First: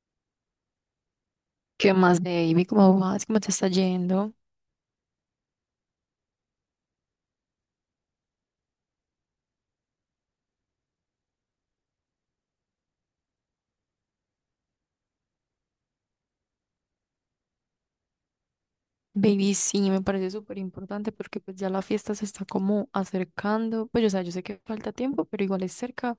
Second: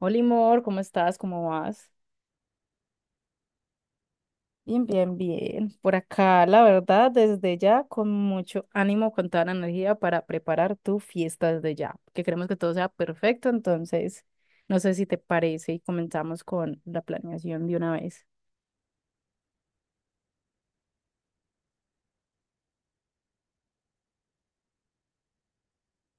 Hola, amor, ¿cómo estás? ¿Cómo vas? ¿Qué más, baby? ¿Cómo vas? ¿Cómo te está yendo? Bien. Por acá, la verdad, desde ya, con mucho ánimo, con toda la energía para preparar tu fiesta desde ya, que queremos que todo sea perfecto, entonces, no sé si te parece y comenzamos con la planeación de una vez. Baby, sí, me parece súper importante porque pues ya la fiesta se está como acercando. Pues, o sea, yo sé que falta tiempo, pero igual es cerca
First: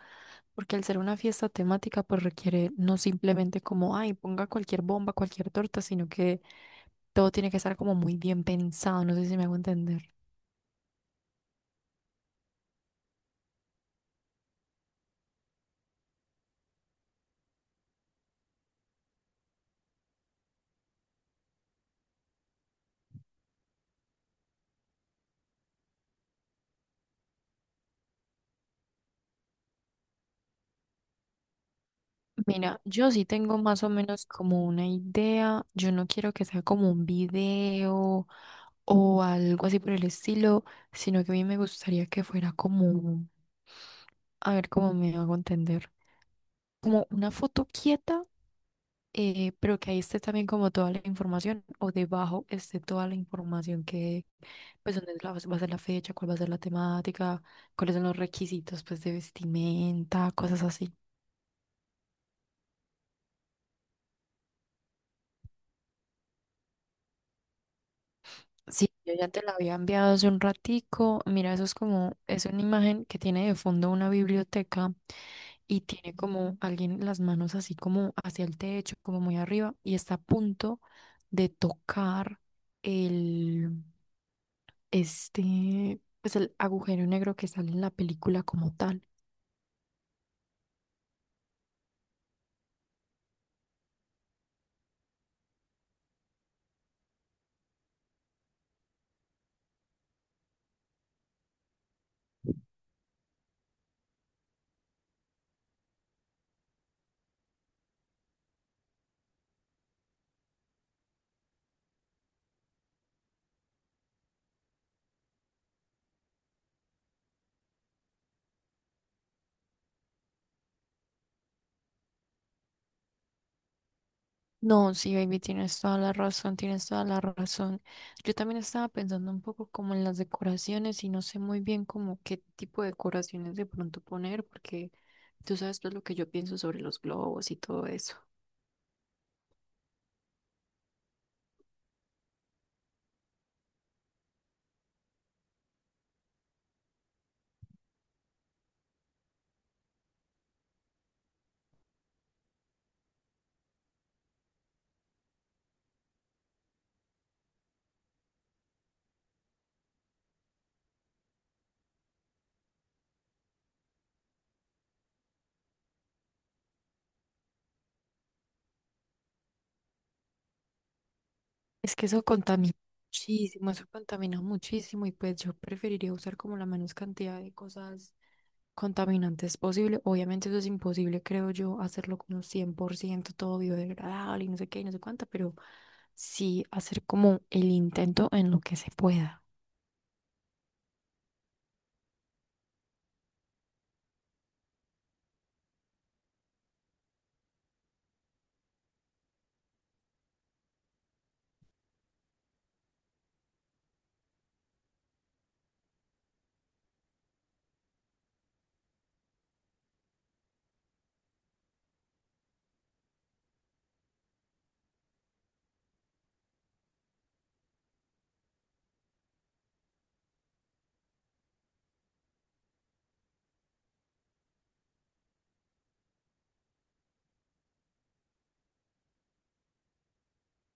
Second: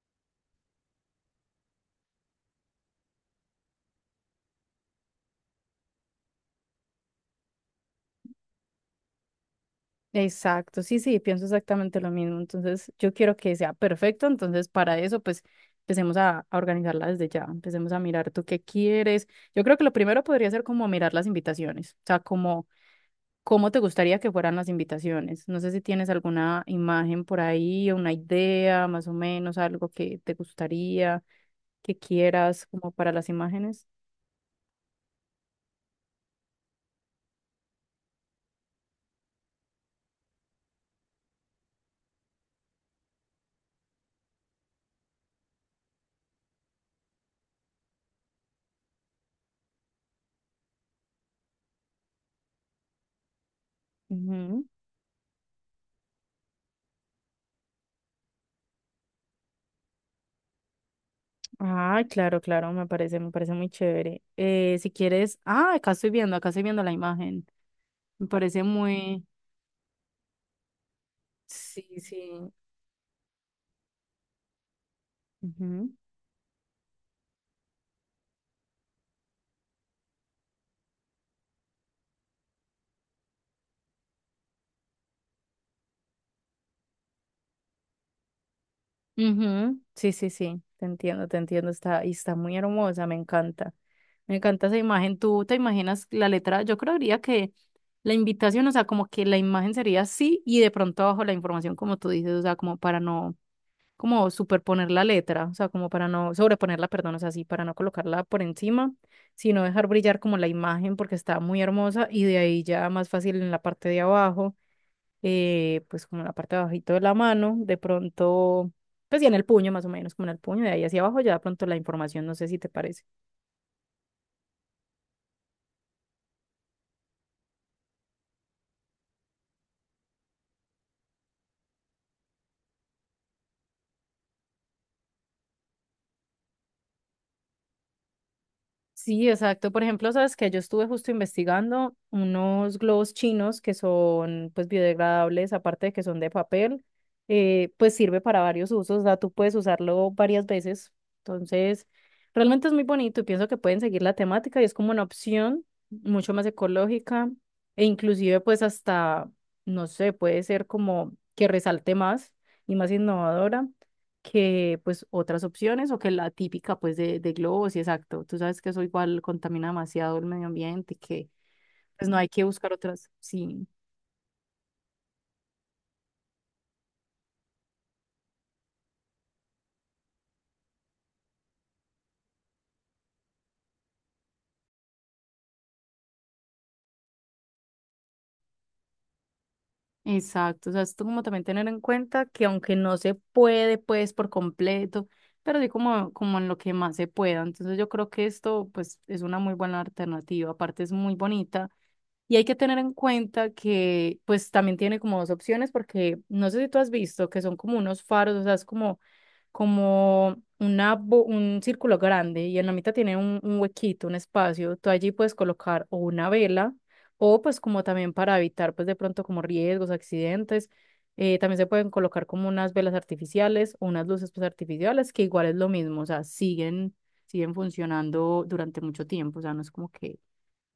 porque al ser una fiesta temática pues requiere no simplemente como, ay, ponga cualquier bomba, cualquier torta, sino que todo tiene que estar como muy bien pensado. No sé si me hago entender. Exacto, sí, pienso exactamente lo mismo, entonces yo quiero que sea perfecto, entonces para eso, pues, empecemos a organizarla desde ya, empecemos a mirar tú qué quieres. Yo creo que lo primero podría ser como mirar las invitaciones, o sea, como... ¿Cómo te gustaría que fueran las invitaciones? No sé si tienes alguna imagen por ahí, una idea, más o menos, algo que te gustaría, que quieras Mira, como yo para sí las tengo más imágenes. o menos como una idea. Yo no quiero que sea como un video o algo así por el estilo, sino que a mí me gustaría que fuera como, a ver cómo me hago entender, como una foto quieta, pero que ahí esté también como toda la información o debajo esté toda la información que, Ujú. pues, dónde va a ser la fecha, cuál va a ser la temática, cuáles son los requisitos, pues, de vestimenta, cosas así. Ah, claro, claro, me parece muy chévere. Si quieres, ah, acá estoy viendo la imagen. Me parece Sí, yo muy, ya te la había enviado hace un ratico. Mira, eso es sí, como, es sí. una imagen que tiene de fondo una biblioteca y Ujú. tiene como alguien las manos así como hacia el techo, como muy arriba, y está a punto de tocar el, este, pues el agujero negro que sale en la película como tal. Ujú, sí, sí, sí, te entiendo, está, y está muy hermosa, me encanta esa imagen, tú te imaginas la letra, yo creería que la invitación, o sea, como que la imagen sería así y de pronto abajo la información, como tú dices, o sea, como para no, como superponer la letra, o sea, como para no sobreponerla, perdón, o sea, así, para no colocarla por encima, sino dejar brillar como la imagen porque está muy hermosa y de ahí ya más fácil en la parte de abajo, pues como en la parte de abajito de la mano, de pronto, pues ya en el puño más o menos, como en el puño, de ahí hacia abajo, ya de pronto la información, no sé si te parece. No, sí, baby, tienes toda la razón, tienes toda la razón. Yo también estaba pensando un poco como en las decoraciones y no sé muy bien como qué tipo de decoraciones de pronto poner, porque tú sabes todo lo que yo pienso sobre los globos y todo eso. Sí, exacto. Por ejemplo, sabes que yo estuve justo investigando unos globos chinos que son pues biodegradables, aparte de que son de papel, pues sirve para varios usos, o sea, tú puedes usarlo varias veces. Entonces, realmente es muy bonito y pienso que pueden seguir la temática y es como una opción mucho más ecológica e inclusive pues hasta, no sé, puede ser como que resalte más y más innovadora que pues otras opciones o que la típica pues de globos y exacto. Tú sabes que eso igual contamina demasiado el medio ambiente que Es que pues no hay que buscar otras. Sí, eso contamina muchísimo y pues yo preferiría usar como la menos cantidad de cosas contaminantes posible. Obviamente eso es imposible, creo yo, hacerlo como 100% todo biodegradable y no sé qué y no sé cuánta, pero sí hacer como el intento en lo que se pueda. exacto. O sea, esto como también tener en cuenta que aunque no se puede pues por completo, pero sí como, como en lo que más se pueda. Entonces yo creo que esto pues es una muy buena alternativa. Aparte es muy bonita. Y hay que tener en cuenta que pues también tiene como dos opciones porque no sé si tú has visto que son como unos faros, o sea, es como como una, un círculo grande y en la mitad tiene un huequito, un espacio. Tú allí puedes colocar o una vela o pues como también para evitar pues de pronto como riesgos, accidentes. También se pueden colocar como unas velas artificiales o unas luces pues artificiales que igual es lo mismo, o sea, siguen, siguen funcionando durante mucho tiempo, o sea, no es como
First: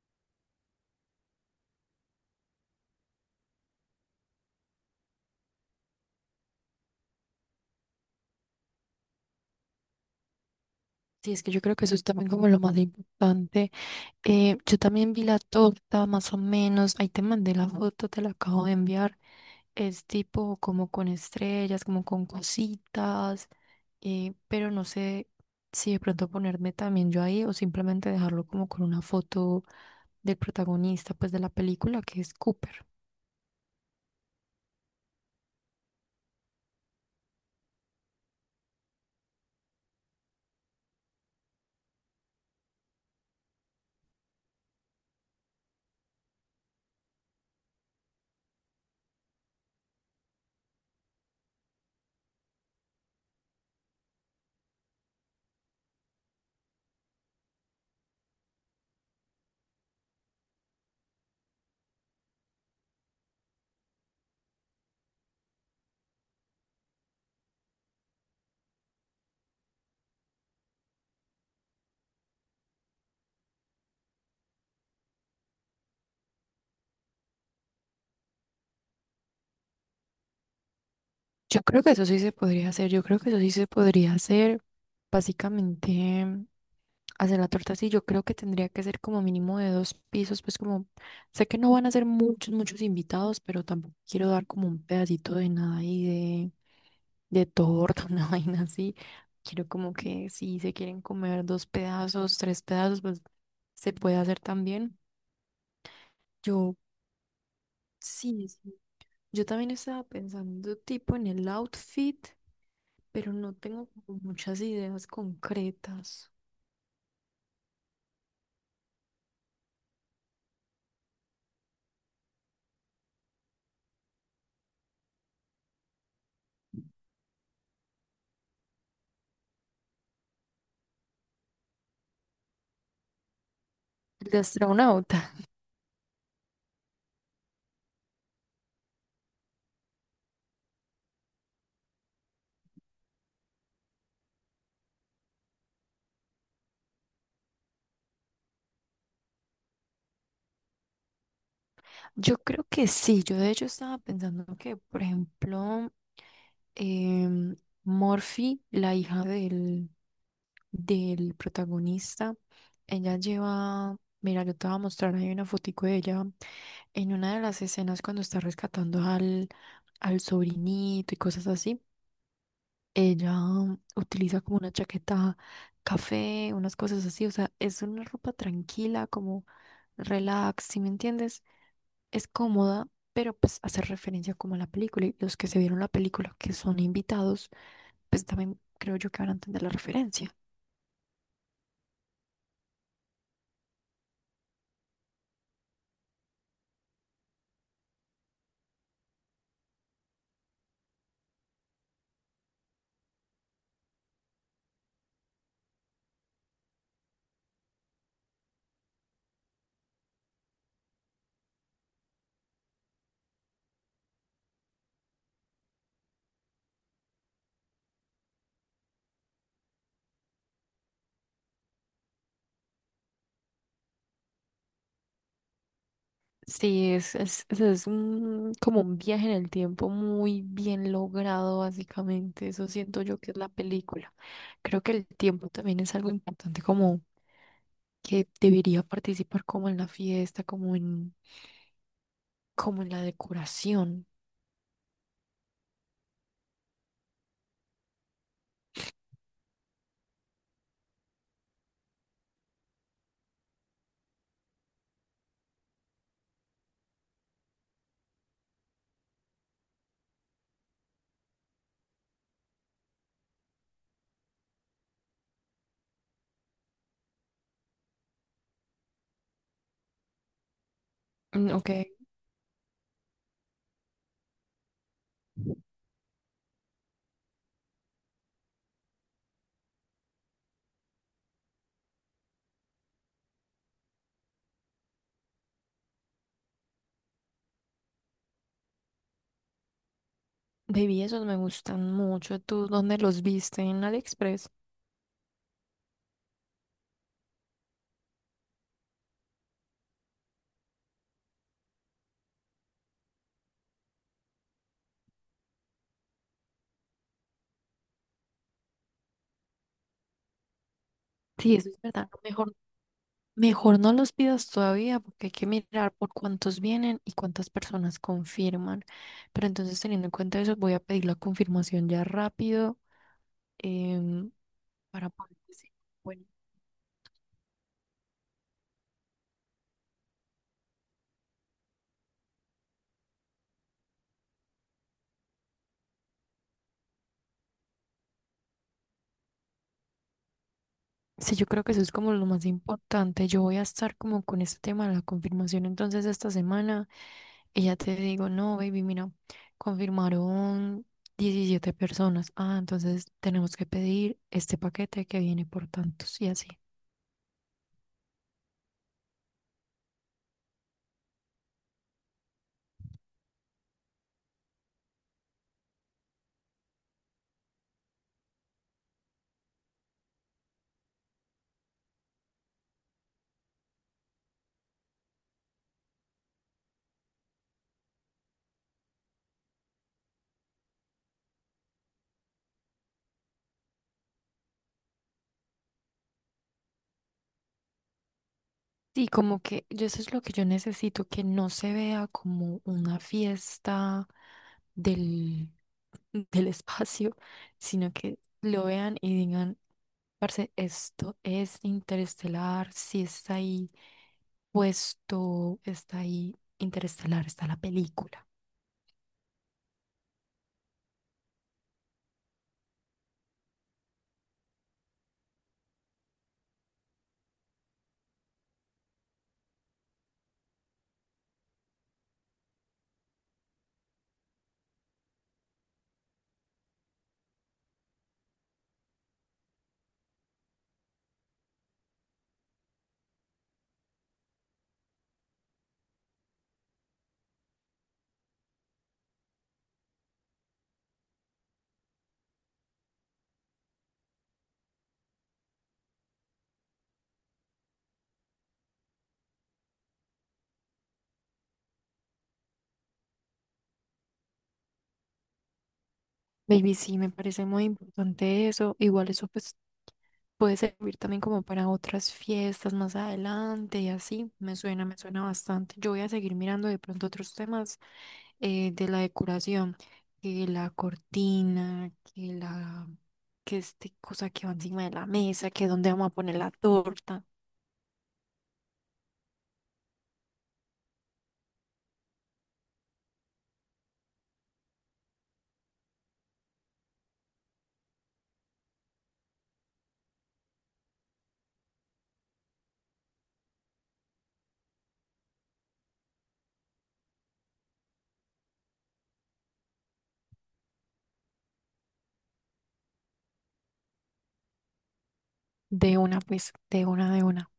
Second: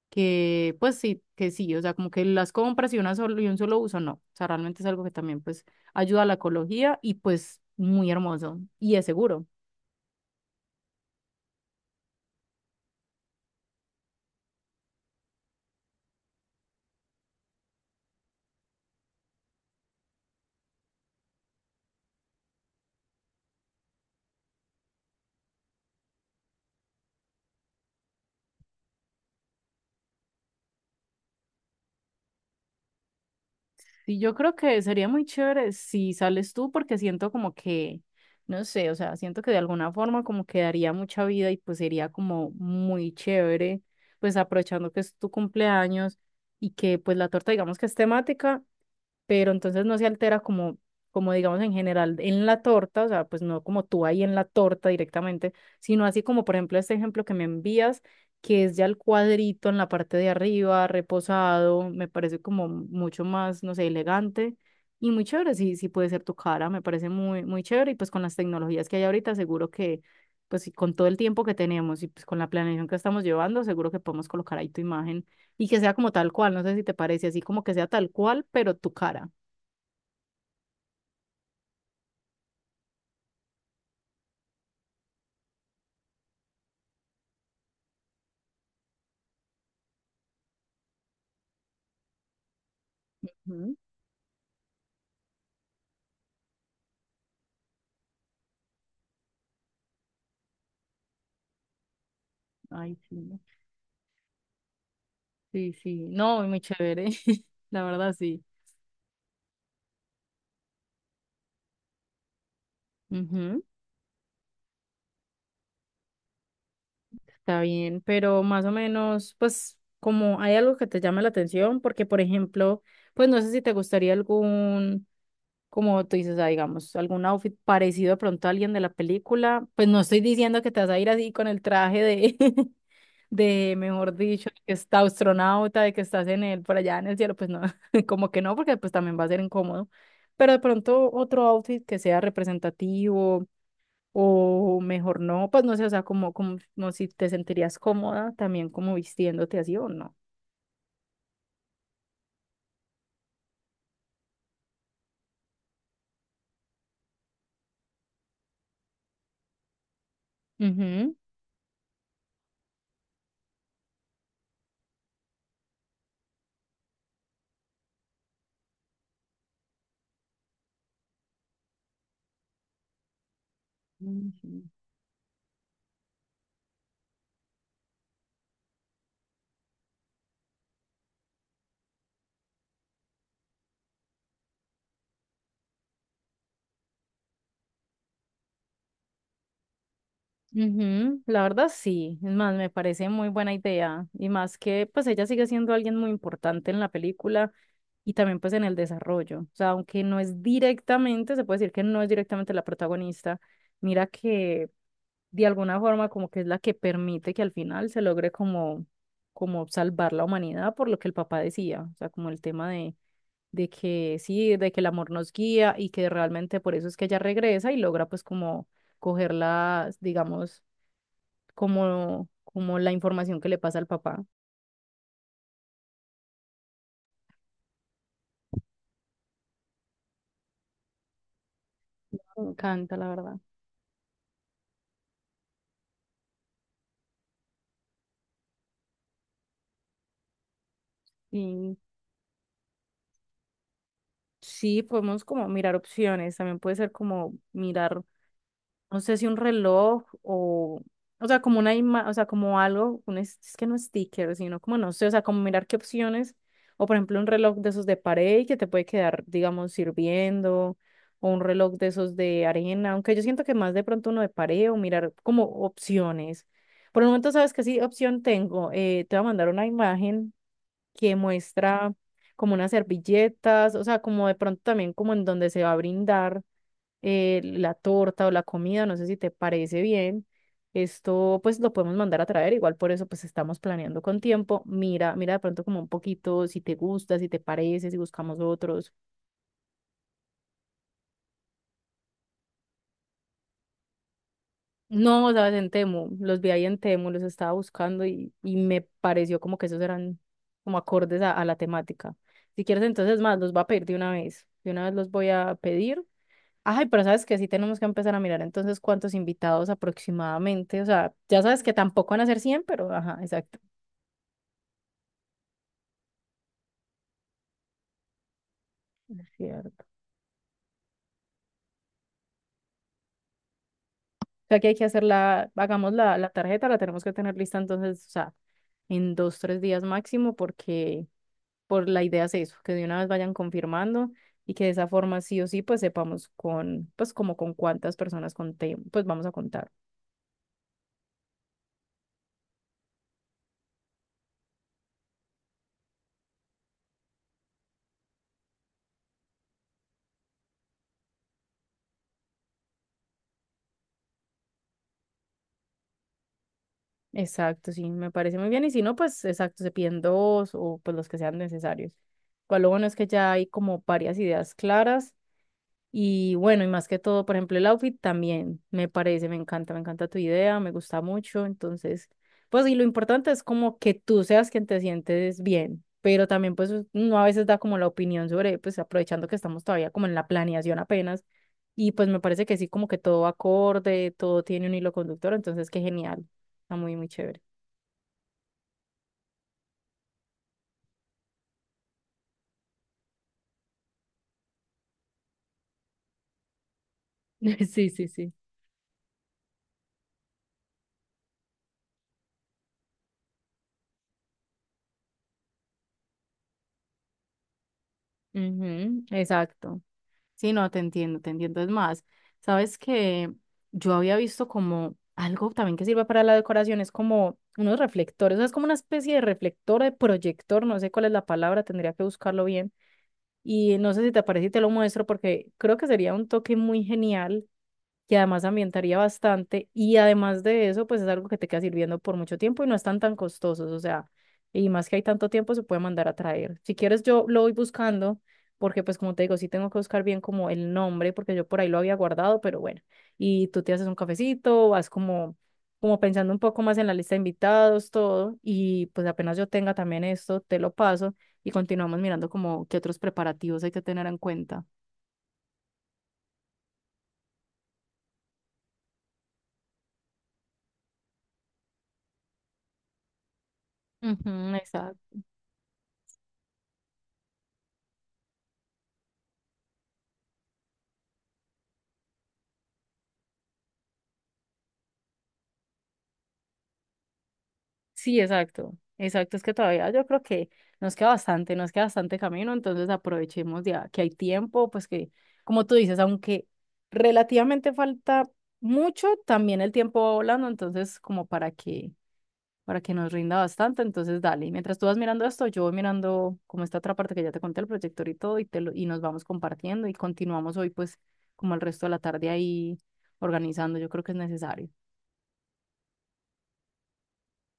que pues sí, que sí, o sea, como que las compras y, una solo, y un solo uso, no. O sea, realmente es algo que también pues ayuda a la ecología y pues muy hermoso y es seguro. Sí, es que yo creo que eso es también como lo más importante. Yo también vi la torta, más o menos. Ahí te mandé la foto, te la acabo de enviar. Es tipo como con estrellas, como con cositas, pero no sé si de pronto ponerme también yo ahí o simplemente dejarlo como con una foto del protagonista, pues de la película, que es Cooper. Y yo creo que sería muy chévere si sales tú porque siento como que, no sé, o sea, siento que de alguna forma como que daría mucha vida y pues sería como muy chévere, pues aprovechando que es tu cumpleaños y que pues la torta digamos que es temática pero entonces no se altera como, como digamos en general en la torta, o sea, pues no como tú ahí en la torta directamente, sino así como por ejemplo este ejemplo que me envías, que es ya el cuadrito en la parte de arriba, reposado, me parece como mucho más, no sé, elegante. Y muy chévere, sí, sí puede ser tu cara, me parece muy, muy chévere. Y pues con las tecnologías que hay ahorita, seguro que, pues y con todo el tiempo que tenemos y pues con la planeación que estamos llevando, seguro que podemos colocar ahí tu imagen y que sea como tal cual, no sé si te parece, así como que sea tal cual, pero tu cara. Yo creo que eso sí se podría hacer, yo creo que eso sí se podría hacer, básicamente hacer la torta así, yo creo que tendría que ser como mínimo de dos pisos, pues como sé que no van a ser muchos, muchos invitados, pero Ujú. tampoco quiero dar como un pedacito de nada y de torta, una vaina así, quiero como que si se quieren comer dos pedazos, tres Ay, pedazos, sí. pues No. se puede hacer también. Sí, sí. No, muy Yo chévere. La verdad, sí. sí, sí, yo también estaba pensando tipo en el outfit, pero no Ujú. tengo como muchas ideas concretas. Está bien, pero más o menos, pues, como hay algo que te llame la atención, porque, por ejemplo, pues no sé si te gustaría algún, como tú dices, ah, digamos, algún outfit parecido de pronto a alguien de la película. Pues no estoy diciendo que te vas a ir así con el traje de, de, mejor El de dicho, que está astronauta. astronauta, de que estás en el, por allá en el cielo, pues no, como que no, porque pues también va a ser incómodo. Pero de pronto otro outfit que sea representativo o mejor no, pues no sé, o sea, como si te sentirías cómoda también como vistiéndote así o no. Yo creo que sí. Yo de hecho estaba pensando que, por ejemplo, em, Morphy, la hija del, Ujú. del protagonista, ella lleva, mira, yo te voy a mostrar ahí una fotico de ella en una de las escenas cuando está rescatando al sobrinito y cosas así. Ella utiliza como Ujú. una chaqueta café, unas cosas así, o sea, es una ropa tranquila, como relax, ¿si me entiendes? Es cómoda, pero pues hace referencia como a la película y los que se vieron la película que son invitados, pues también creo yo que van a entender la referencia. Ujú, la verdad sí, es más, me parece muy buena idea y más que pues ella sigue siendo alguien muy importante en la película y también pues en el desarrollo, o sea, aunque no es directamente, se puede decir que no es directamente la protagonista, mira que de alguna forma como que es la que permite que al final se logre como, como salvar la humanidad por lo que el papá decía, o sea, como el tema de que sí, de que el amor nos guía y que realmente por eso es que ella regresa y logra pues como cogerla, digamos como, como la información que le pasa al papá. Sí, es como un viaje en el tiempo muy bien logrado, Me básicamente. Eso encanta, siento la yo que es verdad. la película. Creo que el tiempo también es algo importante, como que debería participar como en la fiesta, Y como en la decoración. sí, podemos como mirar opciones. También puede ser como mirar no sé si un reloj o sea, como una o sea, como algo, un es que no sticker, sino como no sé, o sea, como mirar qué opciones, o por ejemplo un reloj de esos de pared que te puede quedar, digamos, sirviendo, o un reloj de esos de arena, aunque yo siento que más de pronto uno de pared o mirar como opciones. Por el momento sabes que sí, opción tengo, te voy a mandar una imagen que Mm, ok, muestra como unas servilletas, o sea, como de pronto también como en donde se va a brindar, la torta o la comida, no sé si te parece bien. Esto pues lo podemos mandar a traer, igual por eso pues estamos planeando con tiempo. Mira de pronto como un poquito si te gusta, si te parece, si buscamos otros. baby, esos me gustan mucho. ¿Tú dónde los viste? ¿En AliExpress? No, sabes, en Temu, los vi ahí en Temu, los estaba buscando y me pareció como que esos eran como acordes a la temática. Si quieres entonces más, los voy a pedir de una vez. De una vez los voy a pedir. Ay, pero sabes que sí tenemos que empezar a mirar entonces cuántos invitados aproximadamente. O sea, ya Sí, sabes eso que es verdad. tampoco van a ser mejor 100, pero ajá, exacto, Mejor no los pidas todavía porque hay que mirar por cuántos vienen y cuántas personas confirman. Pero entonces, cierto. teniendo en cuenta eso, voy a pedir la confirmación ya rápido em, O sea, que hay que hacer para poder la, decir, hagamos la, bueno, la tarjeta, la tenemos que tener lista entonces, o sea, en dos, tres días máximo, porque por la idea es eso, que de una vez vayan confirmando y que de esa forma sí o sí, pues sepamos con, pues como con cuántas personas contem, pues vamos a contar. sí, yo creo que eso es como lo más importante. Yo voy a estar como con este tema de la confirmación entonces esta semana y ya te digo, no, baby, mira, confirmaron 17 personas. Ah, entonces tenemos que pedir este paquete que viene por tantos y así. Exacto, sí, me parece muy bien. Y si no, pues exacto, se piden dos o pues los que sean necesarios. Igual lo bueno es que ya hay como varias ideas claras. Y bueno, y más que todo, por ejemplo, el outfit también me parece, me encanta tu idea, me gusta mucho. Entonces, pues y lo importante es como que tú seas quien te sientes bien, pero también pues uno a veces da como la opinión sobre, pues aprovechando que estamos todavía como en la planeación apenas. Y pues me parece que sí, como que todo va acorde, todo tiene un hilo conductor, entonces qué genial, está muy, muy chévere. Sí, como que yo eso es lo que yo necesito, que no se vea como una fiesta del, del espacio, Sí, sino sí, que sí. lo vean y digan, Parce, esto es interestelar, si está ahí puesto, está ahí interestelar, está la película. Ujú, exacto. Sí, no, te entiendo. Es más, sabes que yo había visto como algo también que sirve para la decoración, es como unos reflectores, o sea, es como una especie de reflector, de proyector, no sé cuál es la palabra, tendría que buscarlo bien. Y no sé si te parece y te lo muestro porque creo que sería un toque muy genial que además ambientaría bastante y además de eso, pues es algo que te queda sirviendo por mucho tiempo y no están tan costosos, o sea, y más que hay tanto tiempo se puede mandar a traer. Si quieres, yo lo voy buscando porque pues como te digo, sí tengo que buscar bien como el nombre porque yo por ahí lo había guardado, pero bueno, y tú te haces un cafecito, vas como como pensando un poco más en la lista de invitados, todo, y pues apenas yo tenga también esto, te lo paso y continuamos mirando como qué otros preparativos hay que tener en cuenta. Baby, sí, me parece muy importante eso. Igual eso pues puede servir también como para otras fiestas más adelante y así. Ujú, Me exacto. suena bastante. Yo voy a seguir mirando de pronto otros temas de la decoración, que la cortina, que este cosa que va encima de la mesa, que dónde vamos a poner la torta. Sí, exacto, es que todavía yo creo que nos queda bastante camino, entonces aprovechemos ya que hay tiempo, pues que, como tú dices, aunque relativamente falta mucho, también el tiempo va volando, entonces como para que nos rinda bastante, entonces dale. Y mientras tú vas mirando esto, yo voy mirando como esta otra parte que ya te conté, el proyector y todo, y, te lo, y nos vamos compartiendo y continuamos hoy pues como el resto de la tarde ahí organizando, yo creo que es necesario. De una, pues, de una, de una.